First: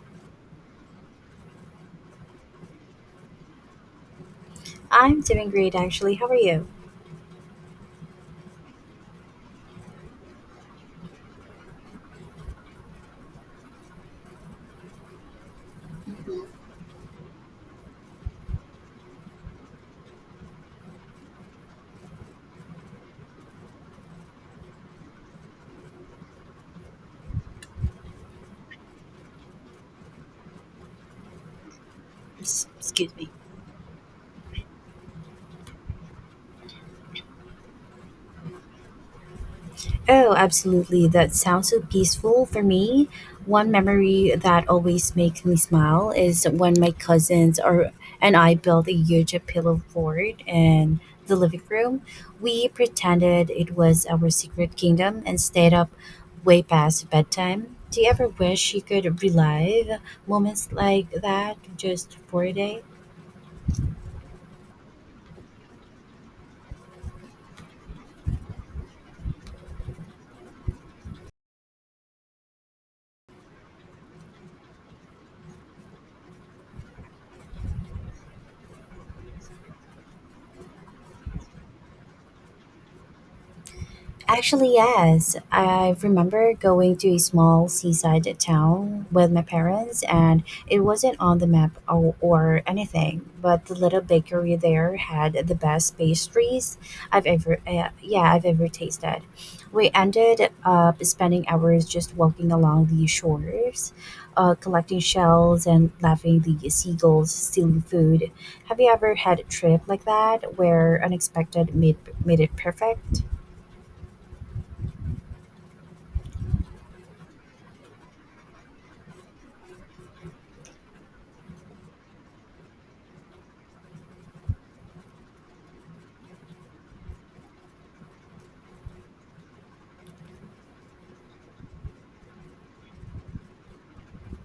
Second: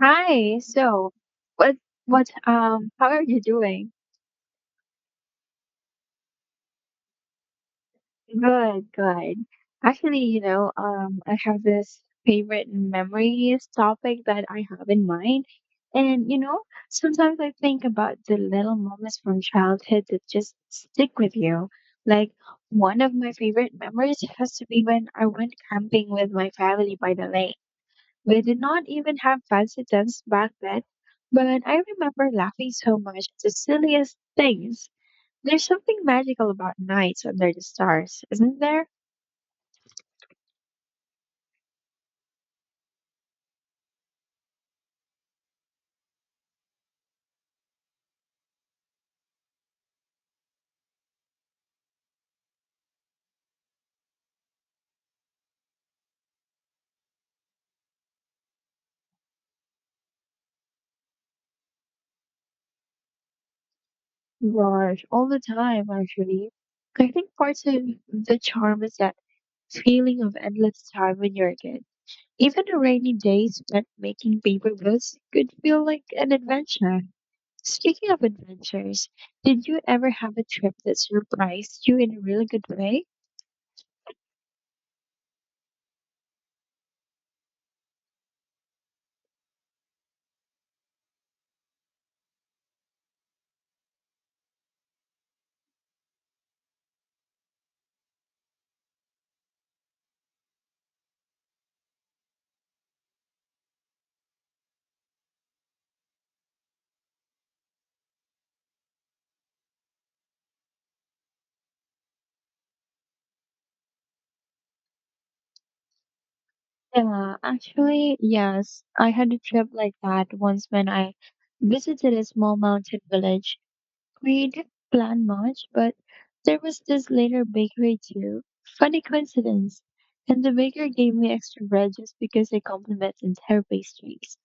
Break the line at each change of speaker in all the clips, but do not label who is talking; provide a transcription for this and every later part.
Hi. So, what what how are you doing?
I'm doing great actually. How are you?
Good, good. Actually, you know, I have this favorite memories topic that I have in mind. And you know, sometimes I think about the little moments from childhood that just stick with you. Like one of my favorite memories has to be when I went camping with my family by the lake. We did not even have fancy tents back then, but I remember laughing so
Excuse me.
much at the silliest things. There's something magical about nights under the stars, isn't there?
Oh, absolutely. That sounds so peaceful for me. One memory that always makes me smile is when my cousins or and I built a huge pillow fort in the living room. We pretended it was our secret kingdom and stayed up way past bedtime. Do you ever wish you could relive moments like that just for a day?
Gosh, all the time, actually. I think part of the charm is that feeling of endless time when you're a kid. Even a rainy day spent making paper boats could feel like an adventure. Speaking of adventures, did you ever have a trip that surprised you in a really good way?
Actually, yes. I remember going to a small seaside town with my parents, and it wasn't on the map or anything. But the little bakery there had the best pastries I've ever, I've ever tasted. We ended up spending hours just walking along the shores, collecting shells and laughing the seagulls stealing food. Have you ever had a trip like that where unexpected made it perfect?
Yeah, actually, yes. I had a trip like that once when I visited a small mountain village. We didn't plan much, but there was this later bakery too. Funny coincidence. And the baker gave me extra bread just because I complimented her pastries.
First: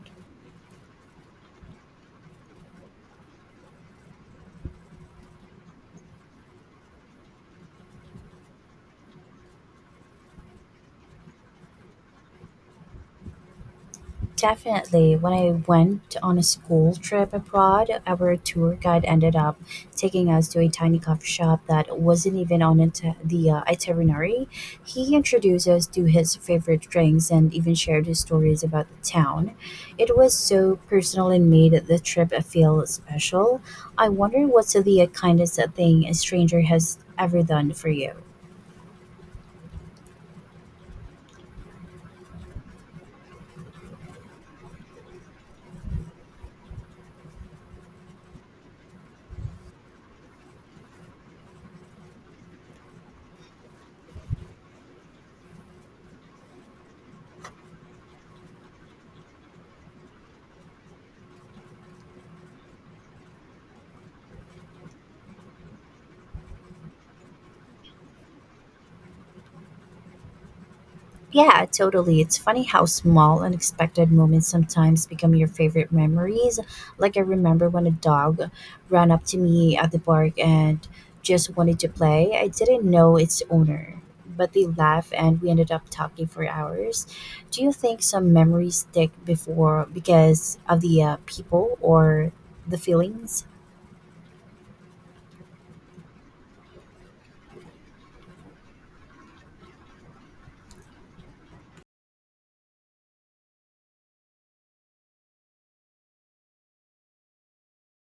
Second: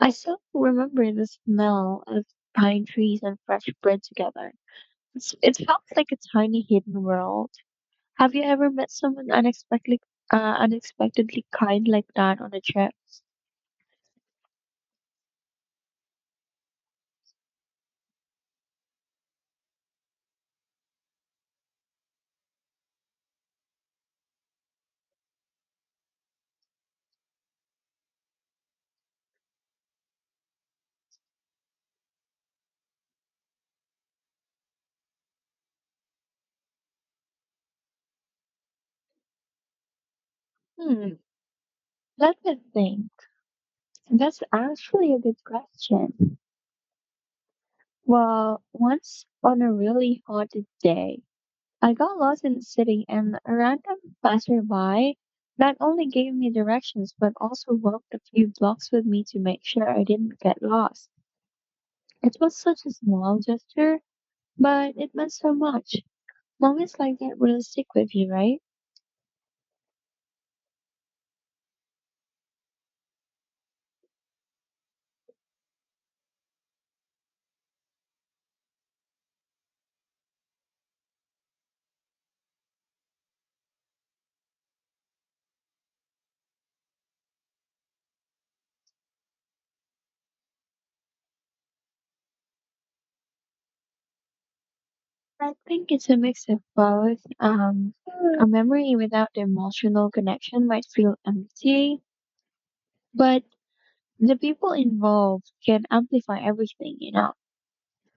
I still remember the smell of pine trees and fresh bread together. It felt like a tiny hidden world. Have you ever met someone unexpectedly, unexpectedly kind like that on a trip?
Definitely. When I went on a school trip abroad, our tour guide ended up taking us to a tiny coffee shop that wasn't even on the itinerary. He introduced us to his favorite drinks and even shared his stories about the town. It was so personal and made the trip feel special. I wonder what's the kindest thing a stranger has ever done for you.
Hmm, that's a thing. That's actually a good question. Well, once on a really hot day, I got lost in the city and a random passerby not only gave me directions but also walked a few blocks with me to make sure I didn't get lost. It was such a small gesture, but it meant so much. Moments like that really stick with you, right?
Yeah, totally. It's funny how small, unexpected moments sometimes become your favorite memories. I remember when a dog ran up to me at the park and just wanted to play. I didn't know its owner, but they laughed and we ended up talking for hours. Do you think some memories stick before because of the people or the feelings?
I think it's a mix of both. A memory without the emotional connection might feel empty, but the people involved can amplify everything, you know?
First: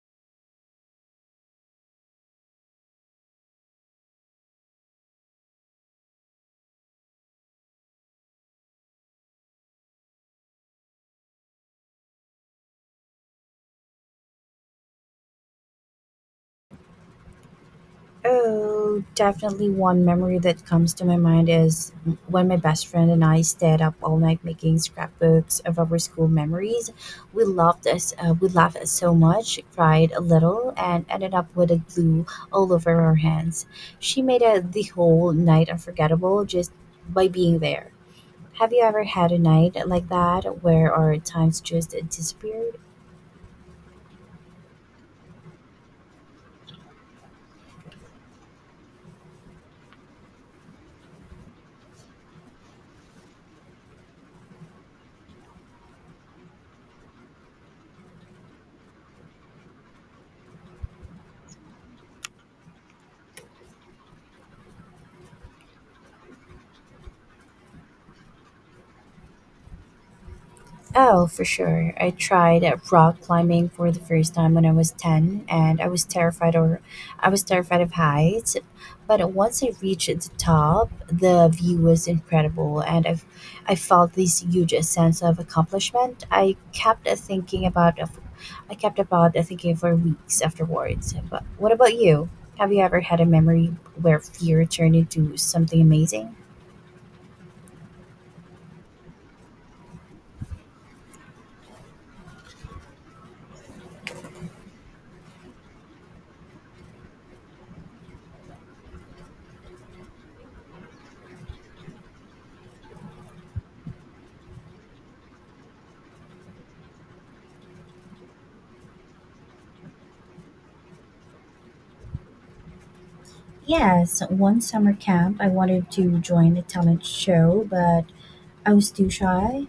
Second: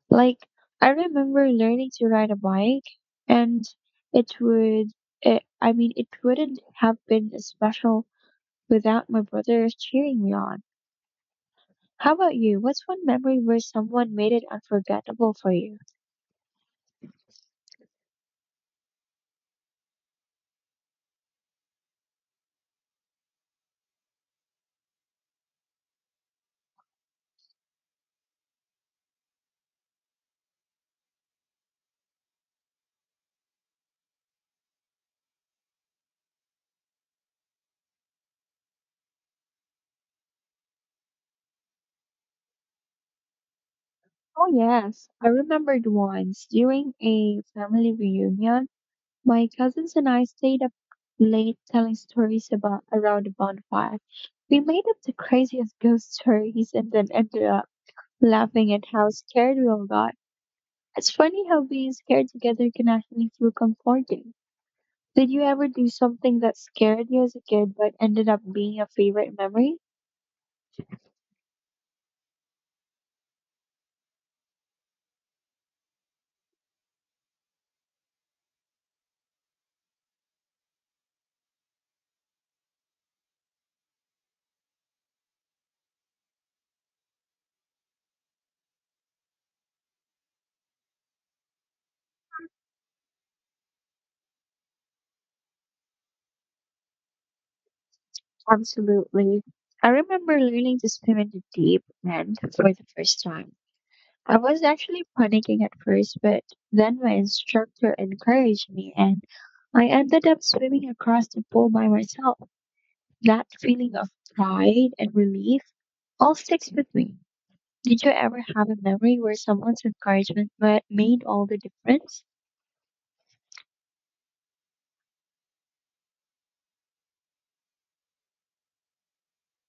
Like, I remember learning to ride a bike, and it would, it, I mean, it wouldn't have been as special without my brother cheering me on. How about you? What's one memory where someone made it unforgettable for you?
Oh, definitely one memory that comes to my mind is when my best friend and I stayed up all night making scrapbooks of our school memories. We loved us, we laughed so much, cried a little, and ended up with a glue all over our hands. She made the whole night unforgettable just by being there. Have you ever had a night like that where our times just disappeared?
Oh, yes. I remembered once during a family reunion. My cousins and I stayed up late telling stories about around the bonfire. We made up the craziest ghost stories and then ended up laughing at how scared we all got. It's funny how being scared together can actually feel comforting. Did you ever do something that scared you as a kid but ended up being a favorite memory?
Oh, for sure. I tried rock climbing for the first time when I was 10 and I was terrified, or I was terrified of heights. But once I reached the top, the view was incredible and I felt this huge sense of accomplishment. I kept thinking about I kept about thinking for weeks afterwards. But what about you? Have you ever had a memory where fear turned into something amazing?
Absolutely. I remember learning to swim in the deep end for the first time. I was actually panicking at first, but then my instructor encouraged me and I ended up swimming across the pool by myself. That feeling of pride and relief all sticks with me. Did you ever have a memory where someone's encouragement made all the difference?
Yes, one summer camp I wanted to join a talent show, but I was too shy.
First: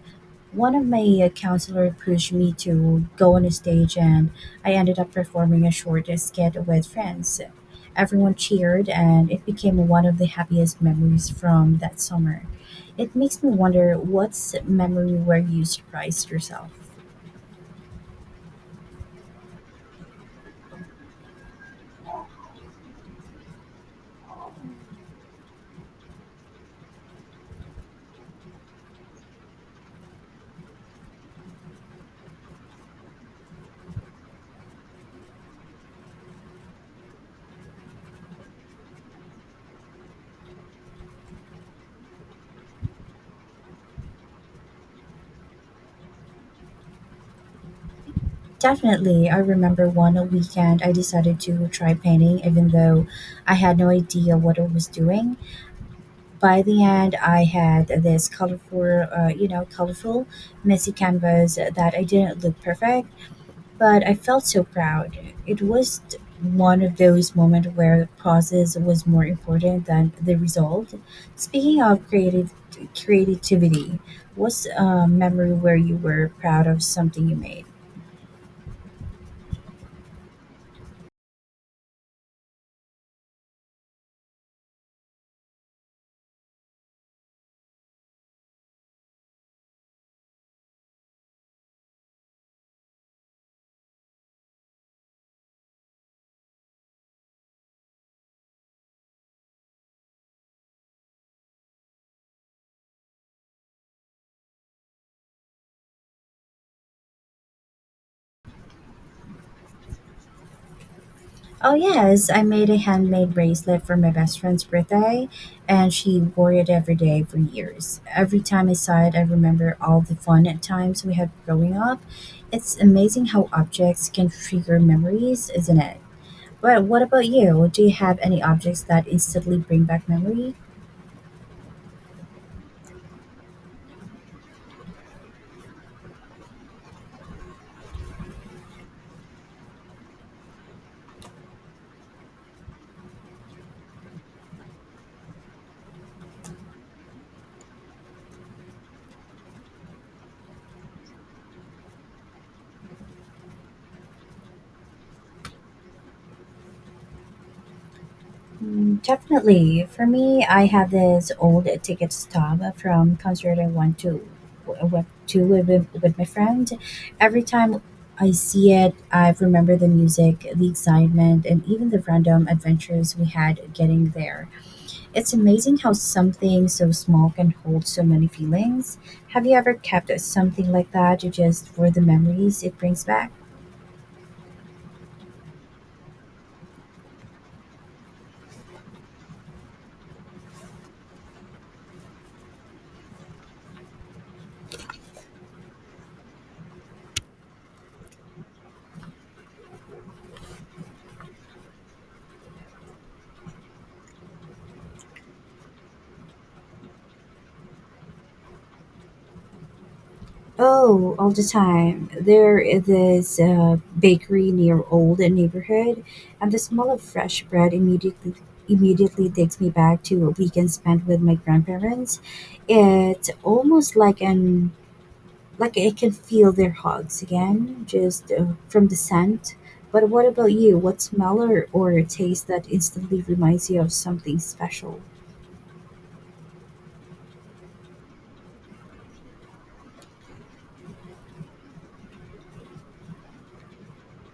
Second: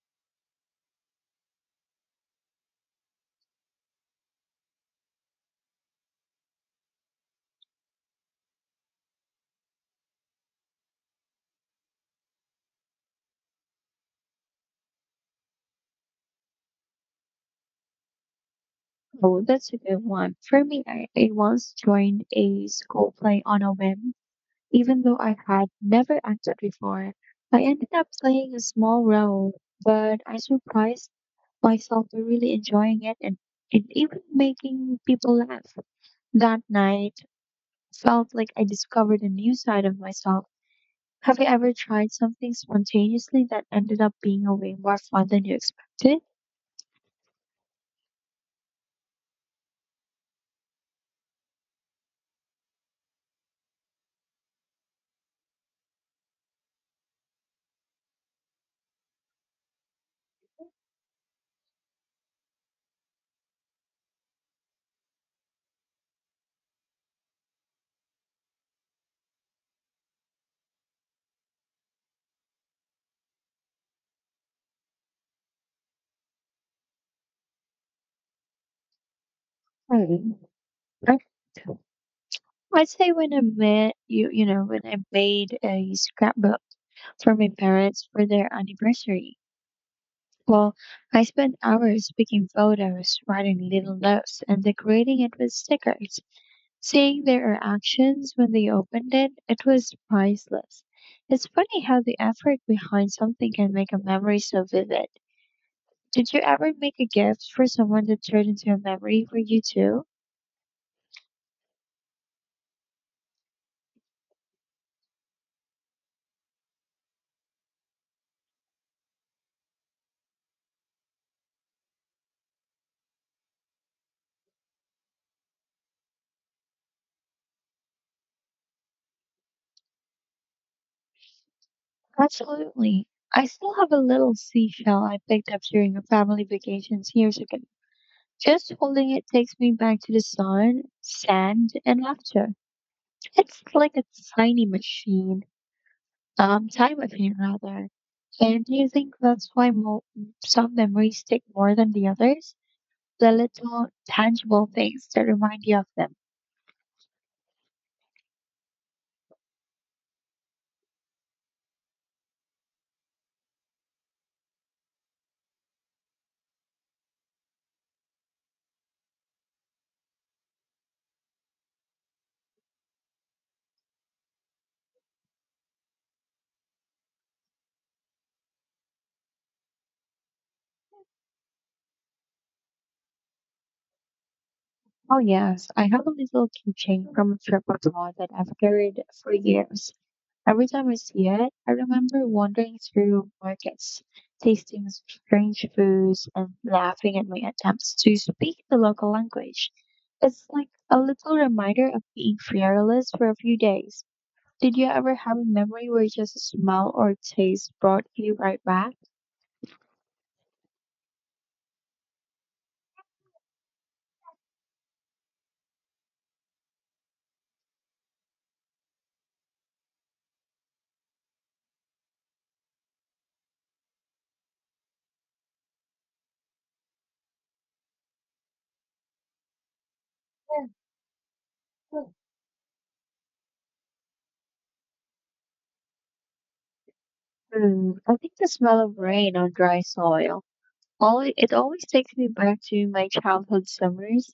One of my counselor pushed me to go on a stage, and I ended up performing a short skit with friends. Everyone cheered, and it became one of the happiest memories from that summer. It makes me wonder what's memory where you surprised yourself.
Oh, that's a good one. For me, I once joined a school play on a whim. Even though I had never acted before, I ended up playing a small role, but I surprised myself to really enjoying it and even making people laugh. That night felt like I discovered a new side of myself. Have you ever tried something spontaneously that ended up being a way more fun than you expected?
Definitely, I remember one weekend I decided to try painting, even though I had no idea what I was doing. By the end, I had this colorful, messy canvas that I didn't look perfect, but I felt so proud. It was one of those moments where the process was more important than the result. Speaking of creative creativity, what's a memory where you were proud of something you made?
Hmm. I I'd say when I met you, you know, when I made a scrapbook for my parents for their anniversary. Well, I spent hours picking photos, writing little notes, and decorating it with stickers. Seeing their reactions when they opened it, it was priceless. It's funny how the effort behind something can make a memory so vivid. Did you ever make a gift for someone that turned into a memory for you too?
Oh yes, I made a handmade bracelet for my best friend's birthday, and she wore it every day for years. Every time I saw it, I remember all the fun times we had growing up. It's amazing how objects can trigger memories, isn't it? But what about you? Do you have any objects that instantly bring back memories?
Absolutely. I still have a little seashell I picked up during a family vacations years ago. Just holding it takes me back to the sun, sand, and laughter. It's like a tiny machine, time machine rather. And do you think that's why some memories stick more than the others? The little tangible things that remind you of them.
Mm, definitely. For me, I have this old ticket stub from concert I went to with my friend. Every time I see it, I remember the music, the excitement, and even the random adventures we had getting there. It's amazing how something so small can hold so many feelings. Have you ever kept something like that just for the memories it brings back?
Oh yes, I have a little keychain from a trip abroad that I've carried for years. Every time I see it, I remember wandering through markets, tasting strange foods, and laughing at my attempts to speak the local language. It's like a little reminder of being fearless for a few days. Did you ever have a memory where just a smell or taste brought you right back?
Oh, all the time. There is this bakery near old neighborhood, and the smell of fresh bread immediately takes me back to a weekend spent with my grandparents. It's almost like an like I can feel their hugs again, just from the scent. But what about you? What smell or taste that instantly reminds you of something special?
Hmm, I think the smell of rain on dry soil. All it always takes me back to my childhood summers.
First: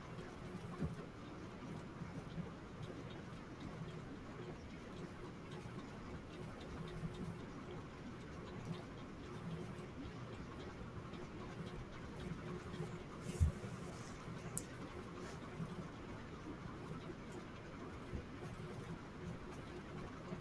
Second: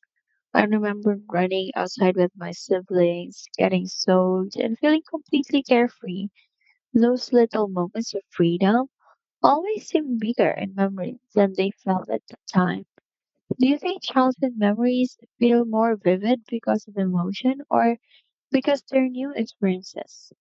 I remember running outside with my siblings, getting soaked, and feeling completely carefree. Those little moments of freedom always seem bigger in memories than they felt at the time. Do you think childhood memories feel more vivid because of emotion or because they're new experiences?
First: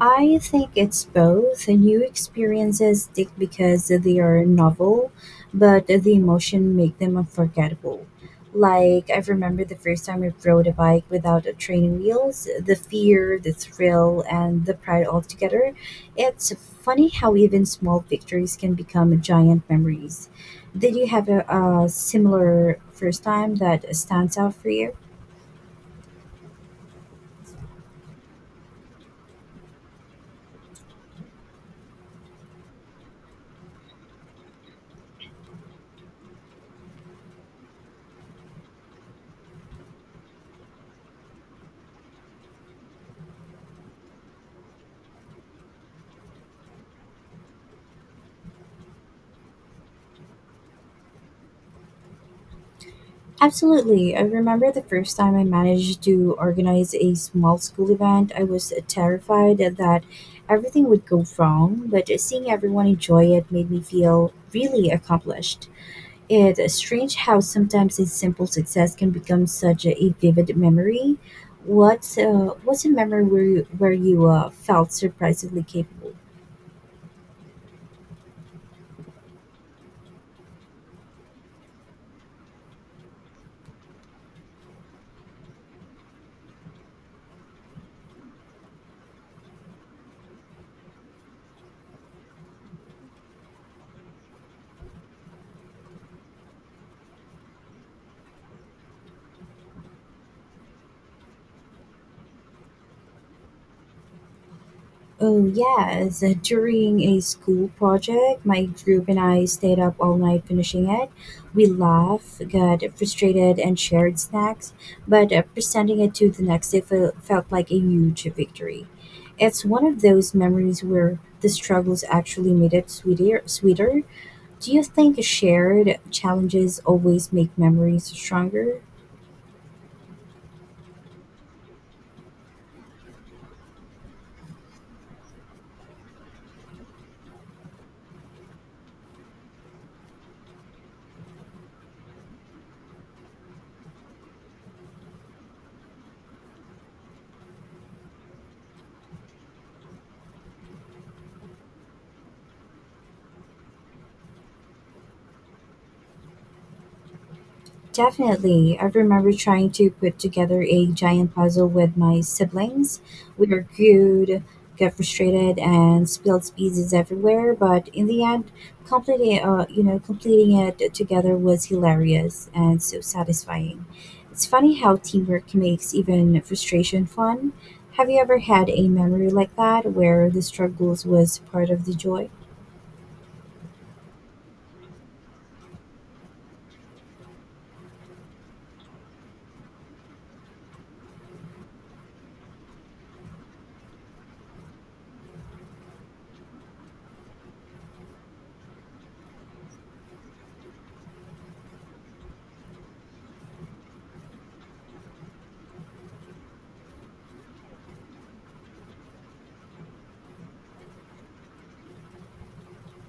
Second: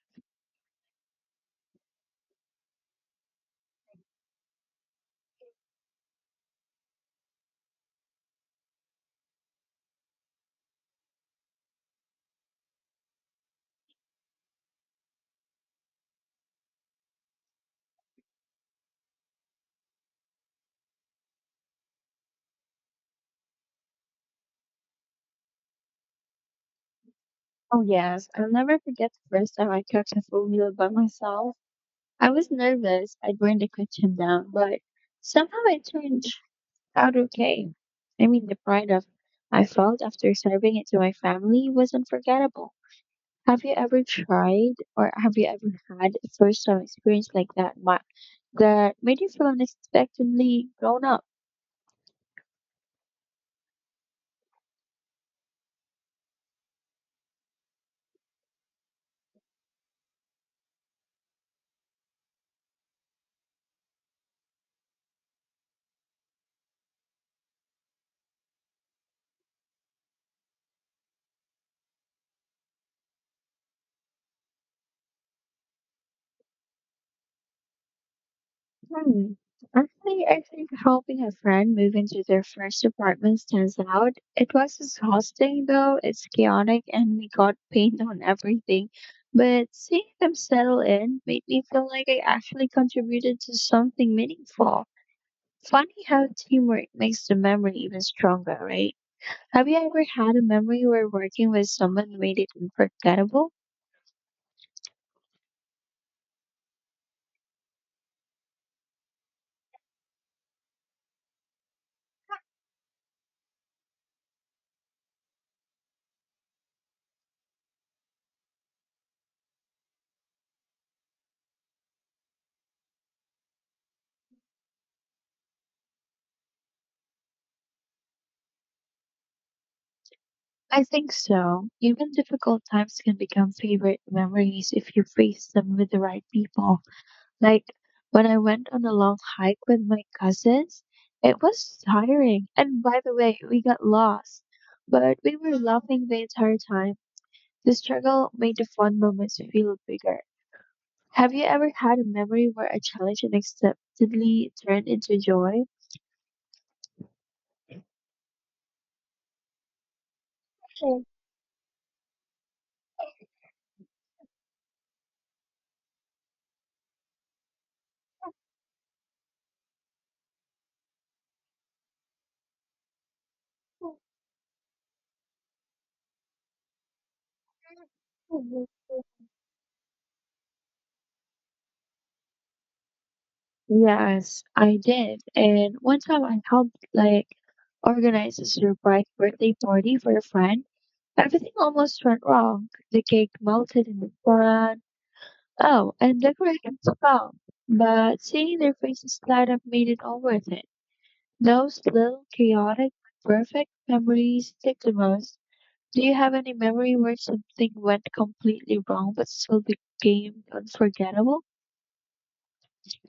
I think it's both. New experiences stick because they are novel, but the emotion make them unforgettable. Like I remember the first time I rode a bike without a training wheels, the fear, the thrill, and the pride all together. It's funny how even small victories can become giant memories. Did you have a similar first time that stands out for you?
Oh, yes. I'll never forget the first time I cooked a full meal by myself. I was nervous. I burned the kitchen down, but somehow it turned out okay. I mean, the pride of I felt after serving it to my family was unforgettable. Have you ever had a first time experience like that that made you feel unexpectedly grown up?
Absolutely. I remember the first time I managed to organize a small school event, I was terrified that everything would go wrong, but seeing everyone enjoy it made me feel really accomplished. It's strange how sometimes a simple success can become such a vivid memory. What's a memory where you felt surprisingly capable?
Hmm. Actually, I think helping a friend move into their first apartment stands out. It was exhausting though, it's chaotic and we got paint on everything. But seeing them settle in made me feel like I actually contributed to something meaningful. Funny how teamwork makes the memory even stronger, right? Have you ever had a memory where working with someone made it unforgettable?
Oh, yes. During a school project, my group and I stayed up all night finishing it. We laughed, got frustrated, and shared snacks, but presenting it to the next day felt like a huge victory. It's one of those memories where the struggles actually made it sweeter. Do you think shared challenges always make memories stronger?
I think so. Even difficult times can become favorite memories if you face them with the right people. Like when I went on a long hike with my cousins, it was tiring. And by the way, we got lost, but we were laughing the entire time. The struggle made the fun moments feel bigger. Have you ever had a memory where a challenge unexpectedly turned into joy?
Definitely. I remember trying to put together a giant puzzle with my siblings. We argued, got frustrated, and spilled pieces everywhere. But in the end, completing completing it together was hilarious and so satisfying. It's funny how teamwork makes even frustration fun. Have you ever had a memory like that where the struggles was part of the joy?
Yes, I did. And one time I helped like organize a surprise birthday party for a friend. Everything almost went wrong. The cake melted in the sun. Oh, and decorations fell. But seeing their faces light up made it all worth it. Those little chaotic, perfect memories stick the most. Do you have any memory where something went completely wrong but still became unforgettable?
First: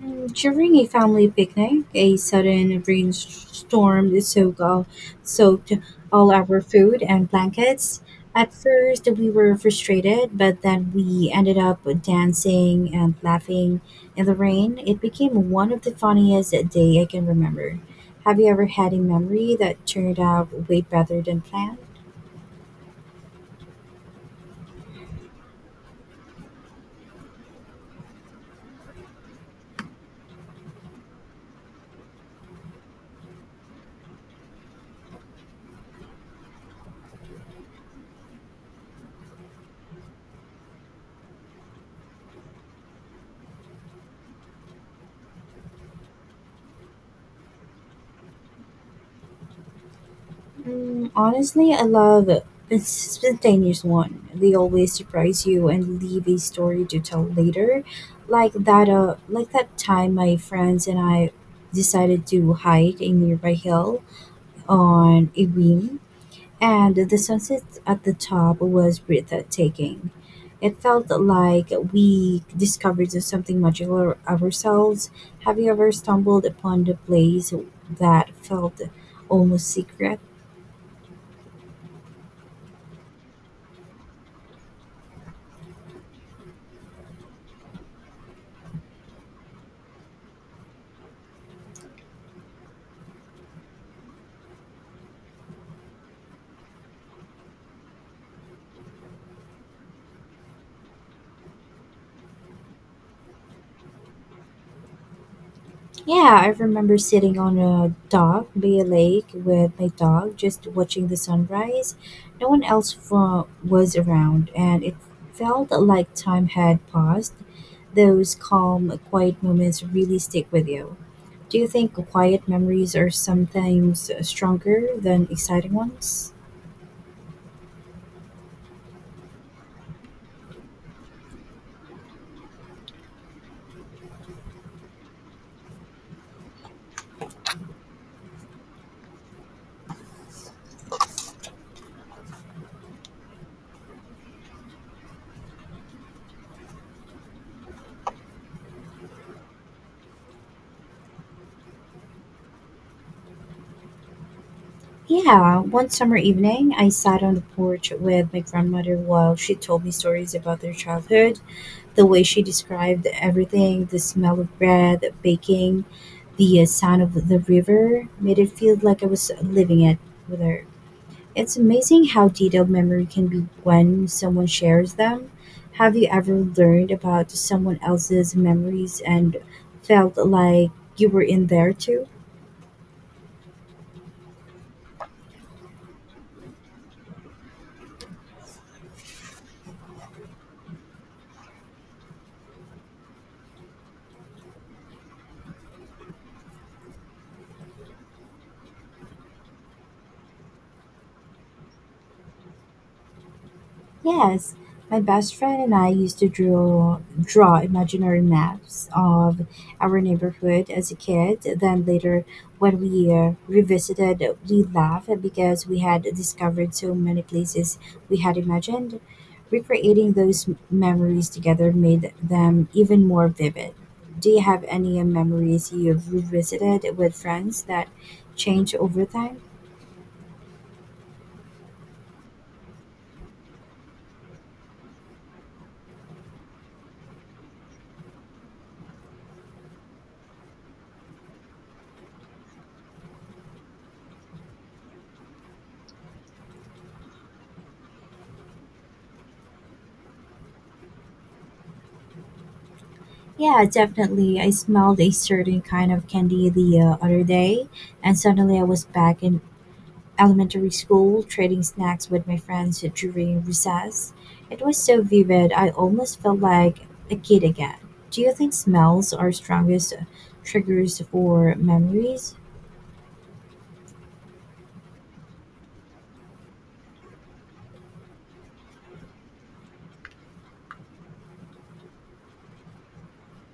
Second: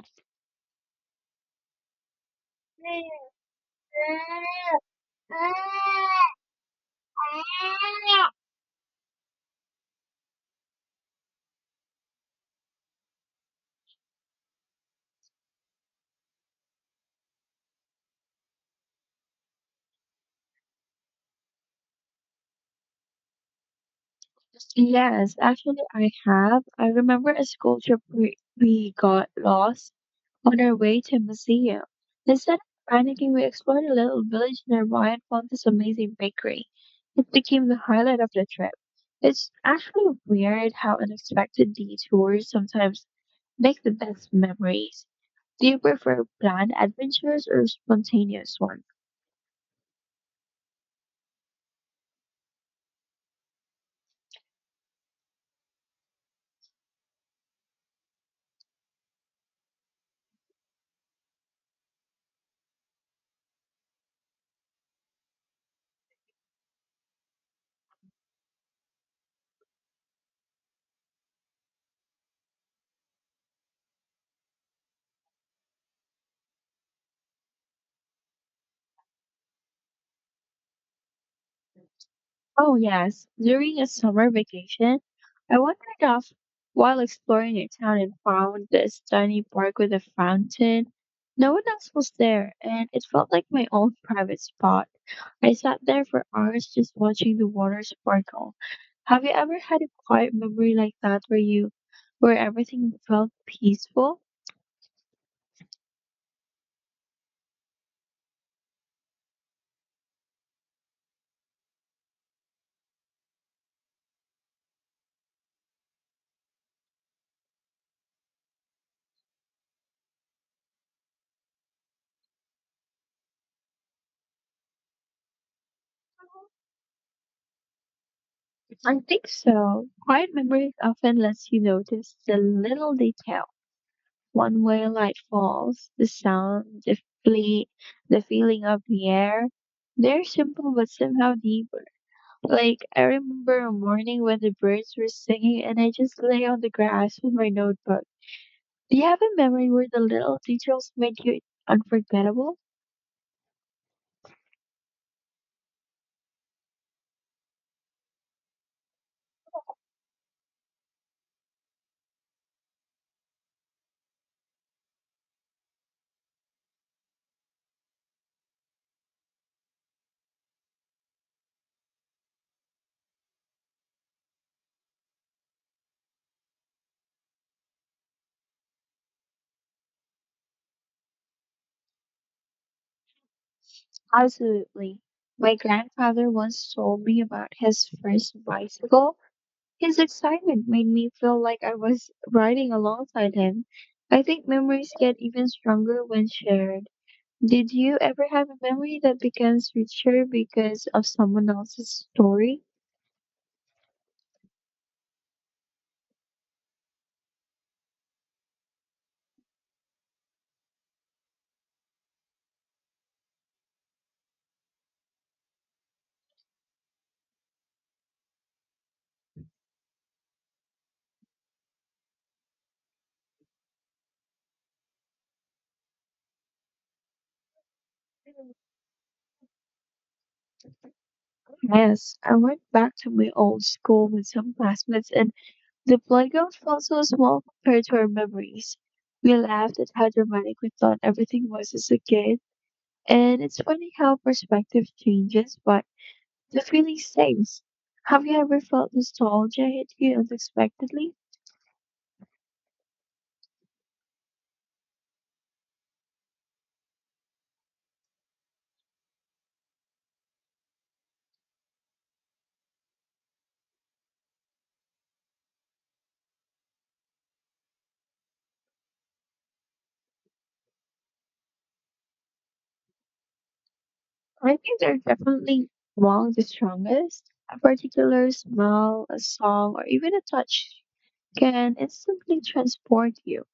Mm, during a family picnic, a sudden rainstorm soaked all our food and blankets. At first, we were frustrated, but then we ended up dancing and laughing in the rain. It became one of the funniest day I can remember. Have you ever had a memory that turned out way better than planned?
Yes, actually, I have. I remember a school trip we got lost on our way to a museum, instead of panicking, we explored a little village nearby and found this amazing bakery. It became the highlight of the trip. It's actually weird how unexpected detours sometimes make the best memories. Do you prefer planned adventures or spontaneous ones?
Mm, honestly, I love a spontaneous one. They always surprise you and leave a story to tell later, like that time my friends and I decided to hide a nearby hill on a whim, and the sunset at the top was breathtaking. It felt like we discovered something magical ourselves. Have you ever stumbled upon a place that felt almost secret?
Oh, yes. During a summer vacation, I wandered off while exploring a town and found this tiny park with a fountain. No one else was there, and it felt like my own private spot. I sat there for hours just watching the water sparkle. Have you ever had a quiet memory like that where you where everything felt peaceful?
Yeah, I remember sitting on a dock by a lake with my dog, just watching the sunrise. No one else was around, and it felt like time had paused. Those calm, quiet moments really stick with you. Do you think quiet memories are sometimes stronger than exciting ones?
I think so. Quiet memories often lets you notice the little details. One where light falls, the sound, fle- the feeling of the air. They're simple but somehow deeper. Like, I remember a morning when the birds were singing and I just lay on the grass with my notebook. Do you have a memory where the little details made you unforgettable?
Yeah, one summer evening, I sat on the porch with my grandmother while she told me stories about their childhood. The way she described everything, the smell of bread baking, the sound of the river, made it feel like I was living it with her. It's amazing how detailed memory can be when someone shares them. Have you ever learned about someone else's memories and felt like you were in there too?
Absolutely. My grandfather once told me about his first bicycle. His excitement made me feel like I was riding alongside him. I think memories get even stronger when shared. Did you ever have a memory that becomes richer because of someone else's story?
Yes, my best friend and I used to draw imaginary maps of our neighborhood as a kid. Then later, when we revisited, we laughed because we had discovered so many places we had imagined. Recreating those memories together made them even more vivid. Do you have any memories you've revisited with friends that change over time?
Yes, I went back to my old school with some classmates, and the playground felt so small compared to our memories. We laughed at how dramatic we thought everything was as a kid, and it's funny how perspective changes, but that really stays. Have you ever felt nostalgia hit you unexpectedly?
Yeah, definitely. I smelled a certain kind of candy the other day, and suddenly I was back in elementary school trading snacks with my friends during recess. It was so vivid, I almost felt like a kid again. Do you think smells are strongest triggers for memories?
I think they're definitely among the strongest. A particular smell, a song, or even a touch can instantly transport you.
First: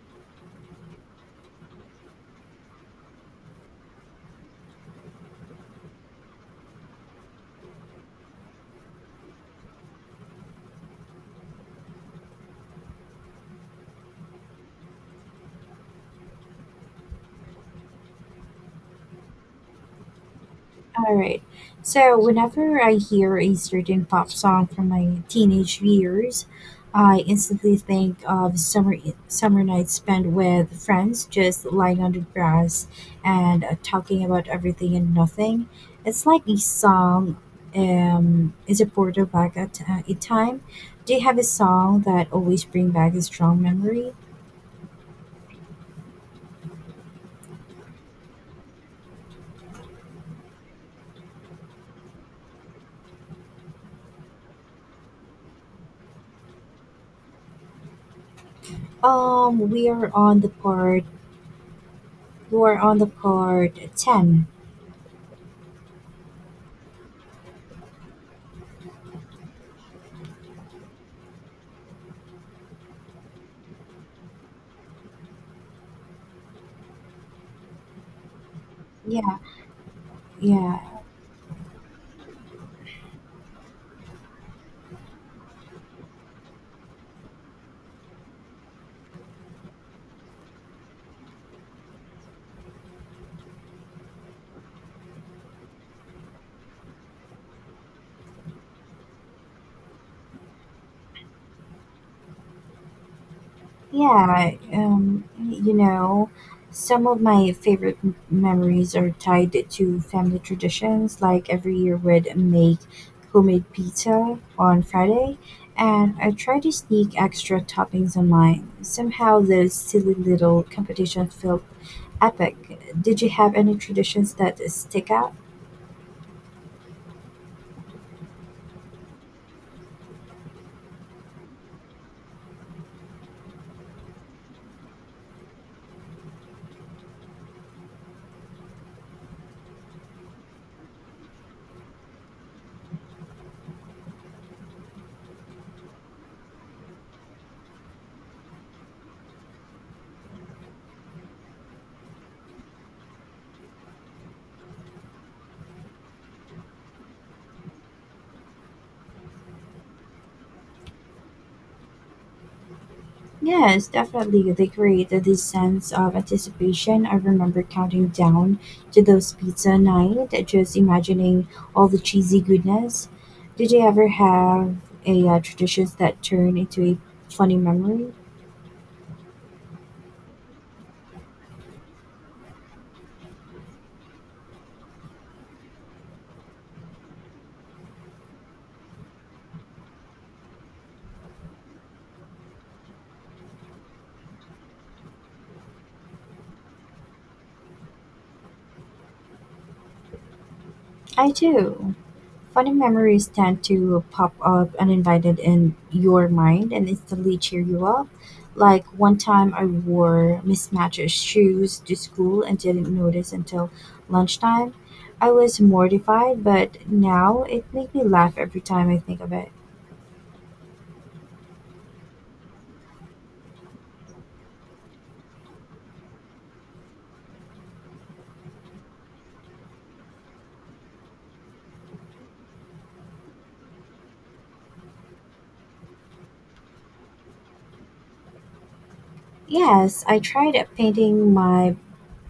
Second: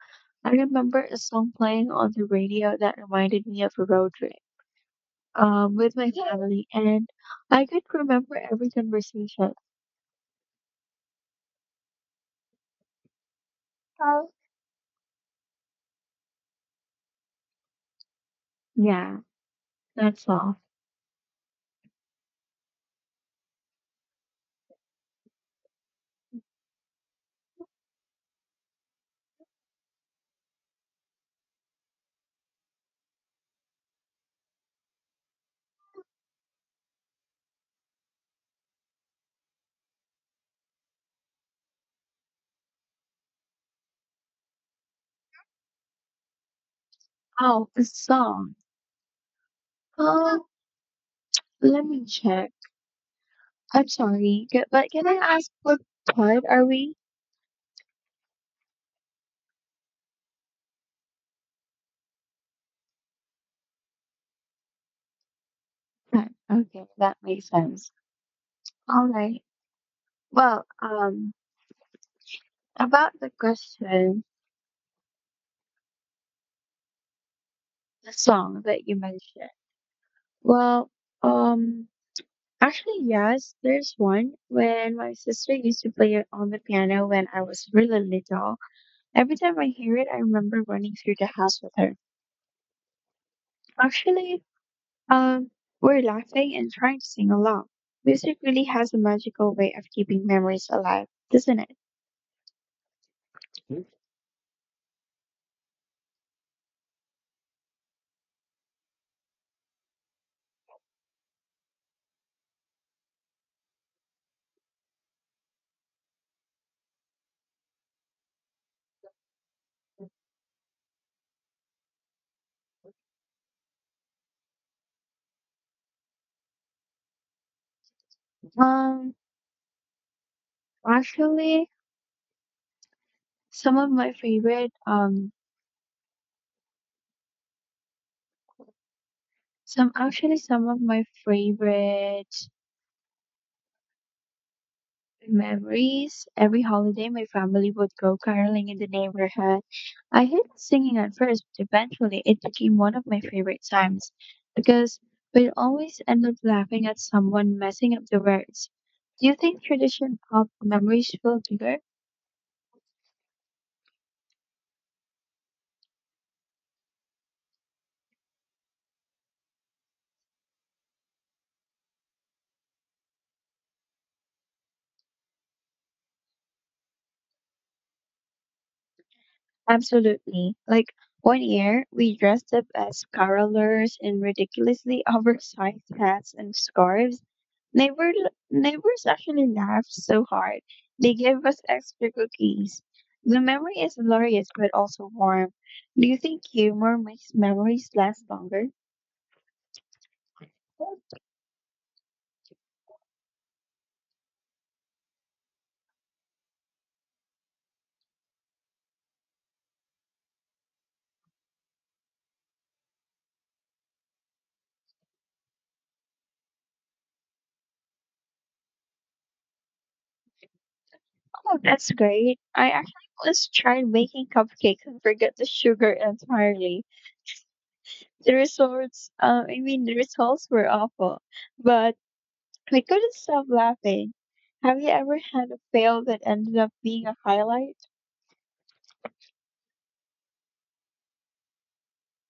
I remember a song playing on the radio that reminded me of a road trip with my family, and I could remember every conversation. Oh, yeah, that's all.
All right. So whenever I hear a certain pop song from my teenage years, I instantly think of summer nights spent with friends, just lying on the grass and talking about everything and nothing. It's like a song is a portal back at a time. Do you have a song that always bring back a strong memory?
Oh, a song. Oh, let me check. I'm sorry, but can I ask what part are we
We are on the part. We are on the part ten.
at? Okay, that makes sense. All right. Well, about the question, the song that you
Yeah,
mentioned.
yeah.
Well, um, actually, yes, there's one. When my sister used to play it on the piano when I was really little, every time I hear it, I remember running through the house with her. Actually, um, we're laughing and trying to sing along. Music really has a magical way of keeping memories alive, doesn't it?
Yeah, you know, some of my favorite memories are tied to family traditions. Like every year, would make homemade pizza on Friday, and I try to sneak extra toppings on mine. Somehow, those silly little competitions felt epic. Did you have any traditions that stick out?
Um, actually, some of my favorite, some of my favorite memories. Every holiday, my family would go caroling in the neighborhood. I hated singing at first, but eventually it became one of my favorite times because we'd always end up laughing at someone messing up the words. Do you think tradition of memories feel bigger?
Yes, definitely. They created this sense of anticipation. I remember counting down to those pizza night, just imagining all the cheesy goodness. Did you ever have a tradition that turned into a funny memory?
Absolutely. Like one year, we dressed up as carolers in ridiculously oversized hats and scarves. Neighbor, neighbors actually laughed so hard. They gave us extra cookies. The memory is glorious but also warm. Do you think humor makes memories last longer?
I do. Funny memories tend to pop up uninvited in your mind and instantly cheer you up. Like one time I wore mismatched shoes to school and didn't notice until lunchtime. I was mortified, but now it makes me laugh every time I think of it.
Oh, that's great. I actually once tried making cupcakes and forgot the sugar entirely. The results, the results were awful, but I couldn't stop laughing. Have you ever had a fail that ended up being a highlight?
Yes, I tried painting my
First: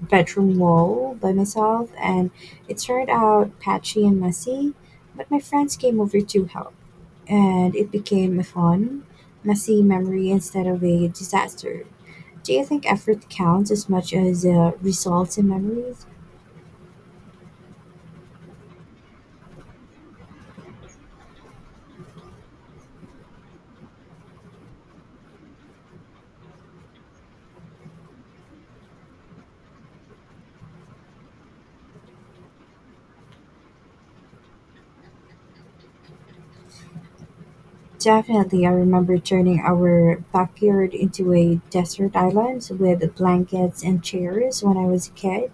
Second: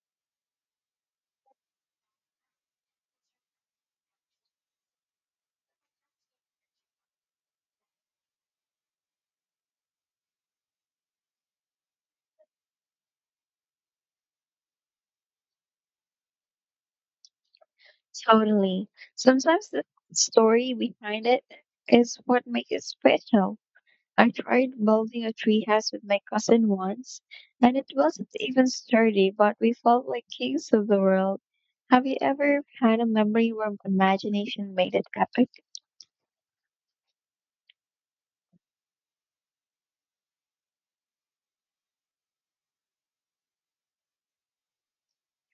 bedroom wall by myself and it turned out patchy and messy, but my friends came over to help, and it became a fun, messy memory instead of a disaster. Do you think effort counts as much as results in memories?
Totally. Sometimes the story behind it is what makes it special. I tried building a tree house with my cousin once, and it wasn't even sturdy, but we felt like kings of the world. Have you ever had a memory where imagination made it epic?
Definitely, I remember turning our backyard into a desert island with blankets and chairs when I was a kid.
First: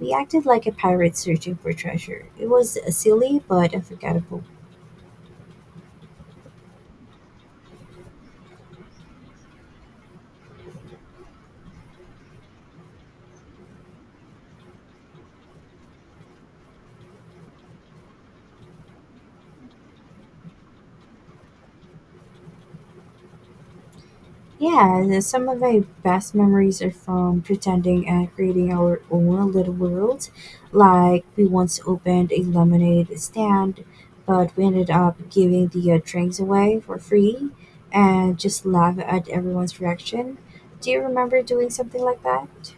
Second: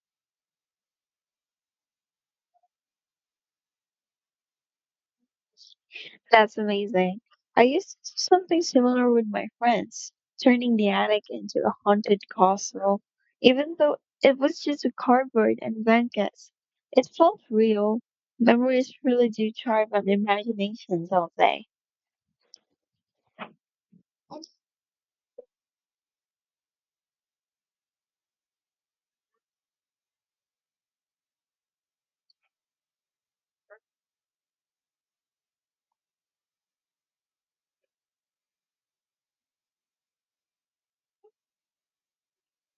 We acted like a pirate searching for treasure. It was silly but unforgettable.
That's amazing. I used to do something similar with my friends, turning the attic into a haunted castle, even though it was just a cardboard and blankets. It felt real. Memories really do charm my imagination, don't they?
Yeah, and some of my best memories are from pretending and creating our own little world. Like, we once opened a lemonade stand, but we ended up giving the drinks away for free and just laugh at everyone's reaction. Do you remember doing something like that?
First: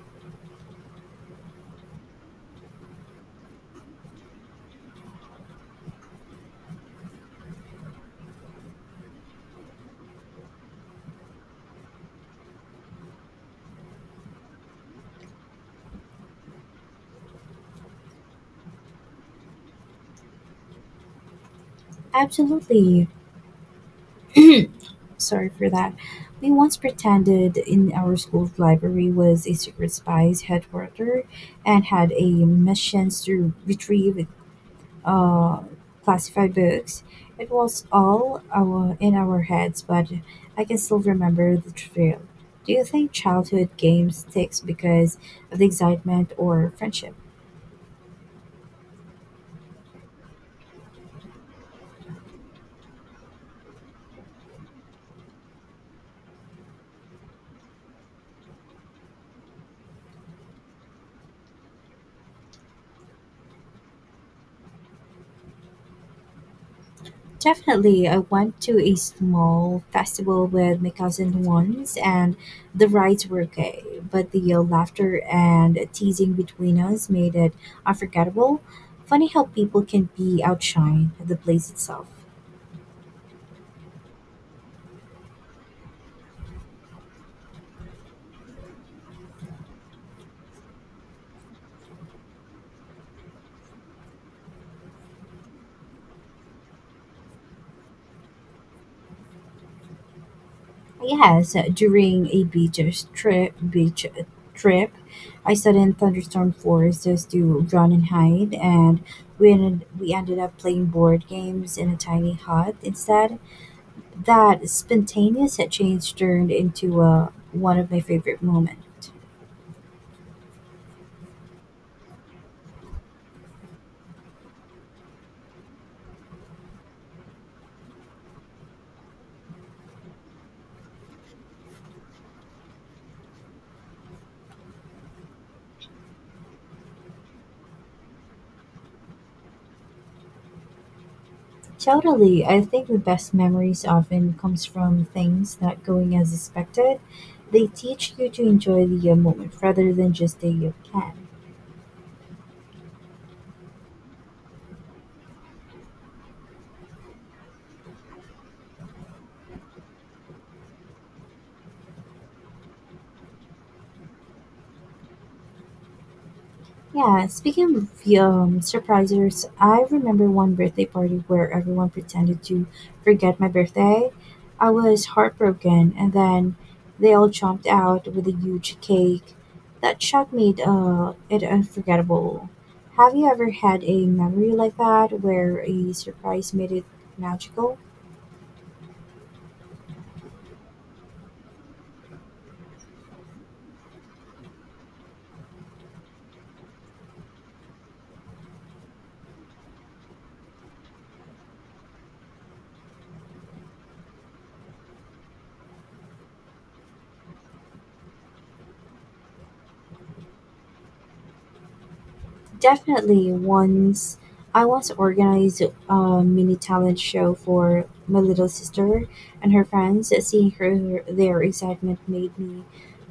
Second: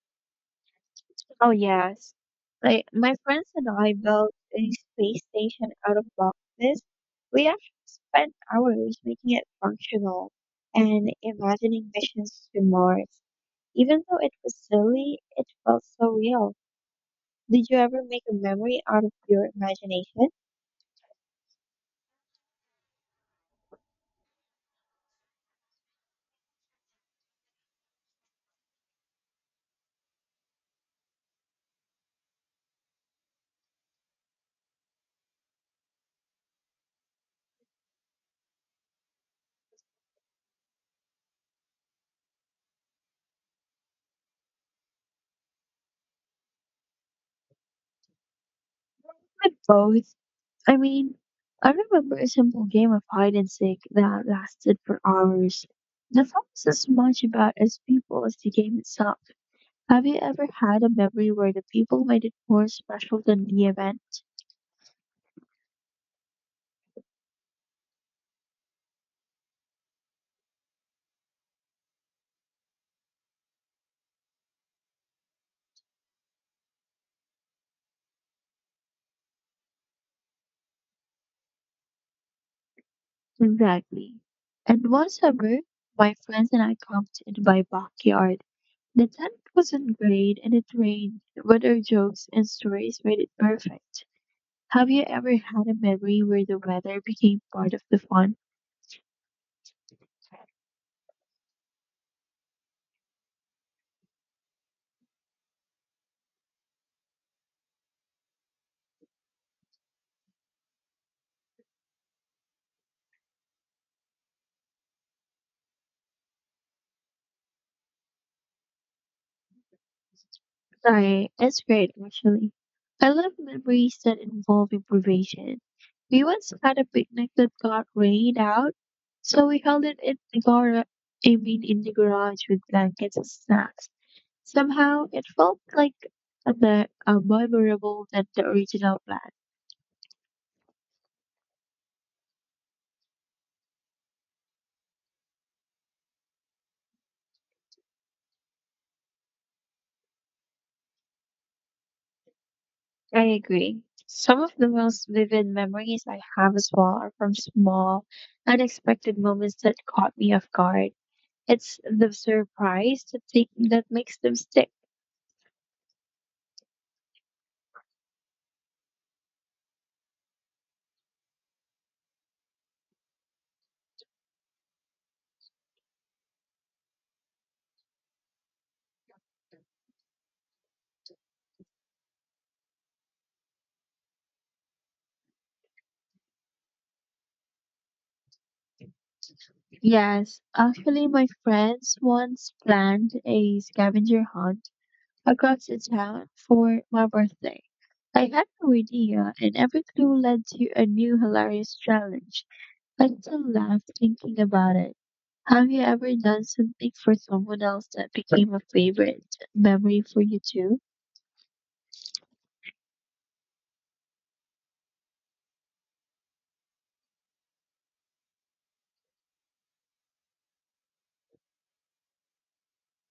Oh, yes. Like my friends and I built a space station out of boxes. We actually spent hours making it functional and imagining missions to Mars. Even though it was silly, it felt so real. Did you ever make a memory out of your imagination?
Absolutely. Sorry for that. We once pretended in our school's library was a secret spy's headquarters and had a mission to retrieve uh, classify books. It was all our in our heads, but I can still remember the thrill. Do you think childhood games sticks because of the excitement or friendship?
But both. I mean, I remember a simple game of hide and seek that lasted for hours. The fun was as much about as people as the game itself. Have you ever had a memory where the people made it more special than the event?
Definitely, I went to a small festival with my cousin once, and the rides were okay, but the yell, laughter and teasing between us made it unforgettable. Funny how people can be outshined at the place itself.
Exactly. And one summer, my friends and I camped in my backyard. The tent wasn't great and it rained, but our jokes and stories made it perfect. Have you ever had a memory where the weather became part of the fun?
Yes, during a beach trip, I sat in thunderstorm forest just to run and hide, and we ended up playing board games in a tiny hut instead. That spontaneous change turned into one of my favorite moments.
Right, it's great actually. I love memories that involve improvisation. We once had a picnic that got rained out, so we held it in the garage. I mean, in the garage with blankets and snacks. Somehow, it felt like the memorable than the original plan.
Totally, I think the best memories often comes from things not going as expected. They teach you to enjoy the moment rather than just the plan.
I agree. Some of the most vivid memories I have as well are from small, unexpected moments that caught me off guard. It's the surprise that makes them stick.
Yeah, speaking of surprises, I remember one birthday party where everyone pretended to forget my birthday. I was heartbroken, and then they all jumped out with a huge cake. That shot made it unforgettable. Have you ever had a memory like that where a surprise made it magical?
Yes, actually, my friends once planned a scavenger hunt across the town for my birthday. I had no idea, and every clue led to a new hilarious challenge. I still laugh thinking about it. Have you ever done something for someone else that became a favorite memory for you too?
Definitely. Once I once organized a mini talent show for my little sister and her friends. Seeing her their excitement made me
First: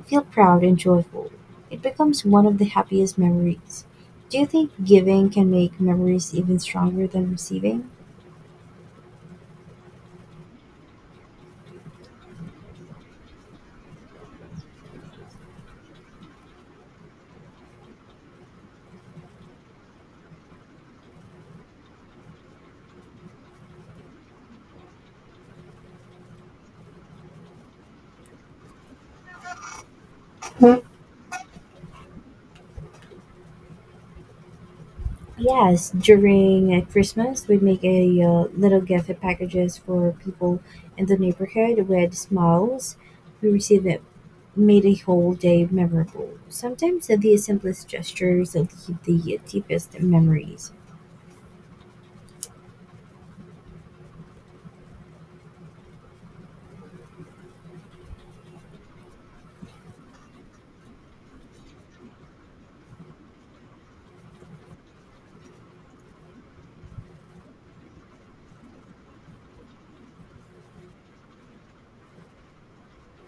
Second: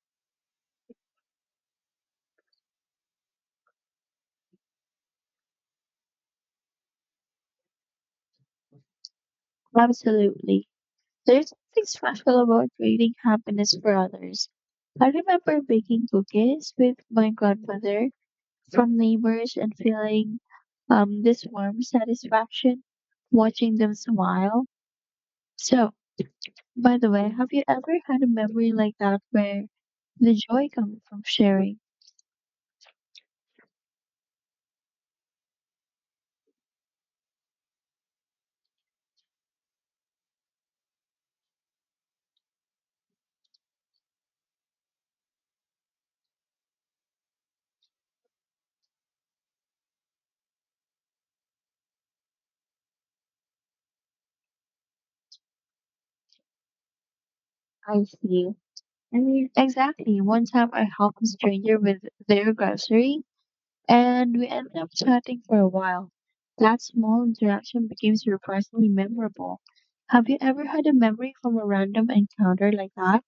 feel proud and joyful. It becomes one of the happiest memories. Do you think giving can make memories even stronger than receiving?
Absolutely. There's something special about creating happiness for others. I remember baking cookies with my grandmother from neighbors and feeling this warm satisfaction watching them smile. So, by the way, have you ever had a memory like that where the joy comes from sharing?
Yes, during Christmas, we make a little gift packages for people in the neighborhood with smiles. We receive made a whole day memorable. Sometimes the simplest gestures leave the deepest memories.
I see. I mean, exactly. One time I helped a stranger with their grocery and we ended up chatting for a while. That small interaction became surprisingly memorable. Have you ever had a memory from a random encounter like that?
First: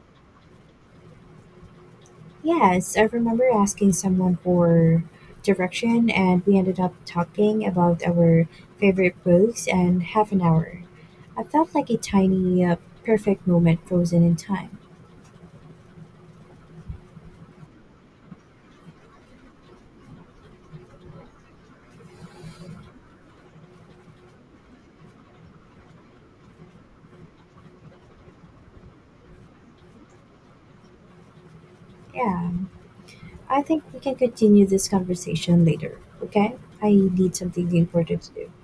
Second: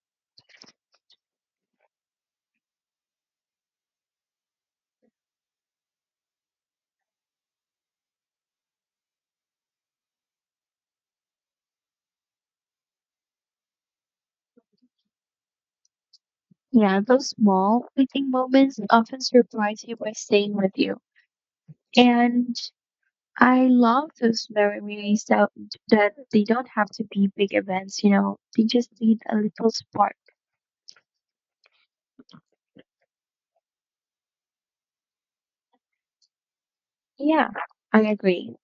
Yes, I remember asking someone for direction, and we ended up talking about our favorite books and half an hour. I felt like a perfect moment frozen in time.
Yeah, those small, fleeting moments often surprise you by staying with you. And I love those memories that they don't have to be big events, they just need a little spark.
Yeah, I think we can continue this conversation later, okay? I need
Yeah,
something
I
important to do.
agree.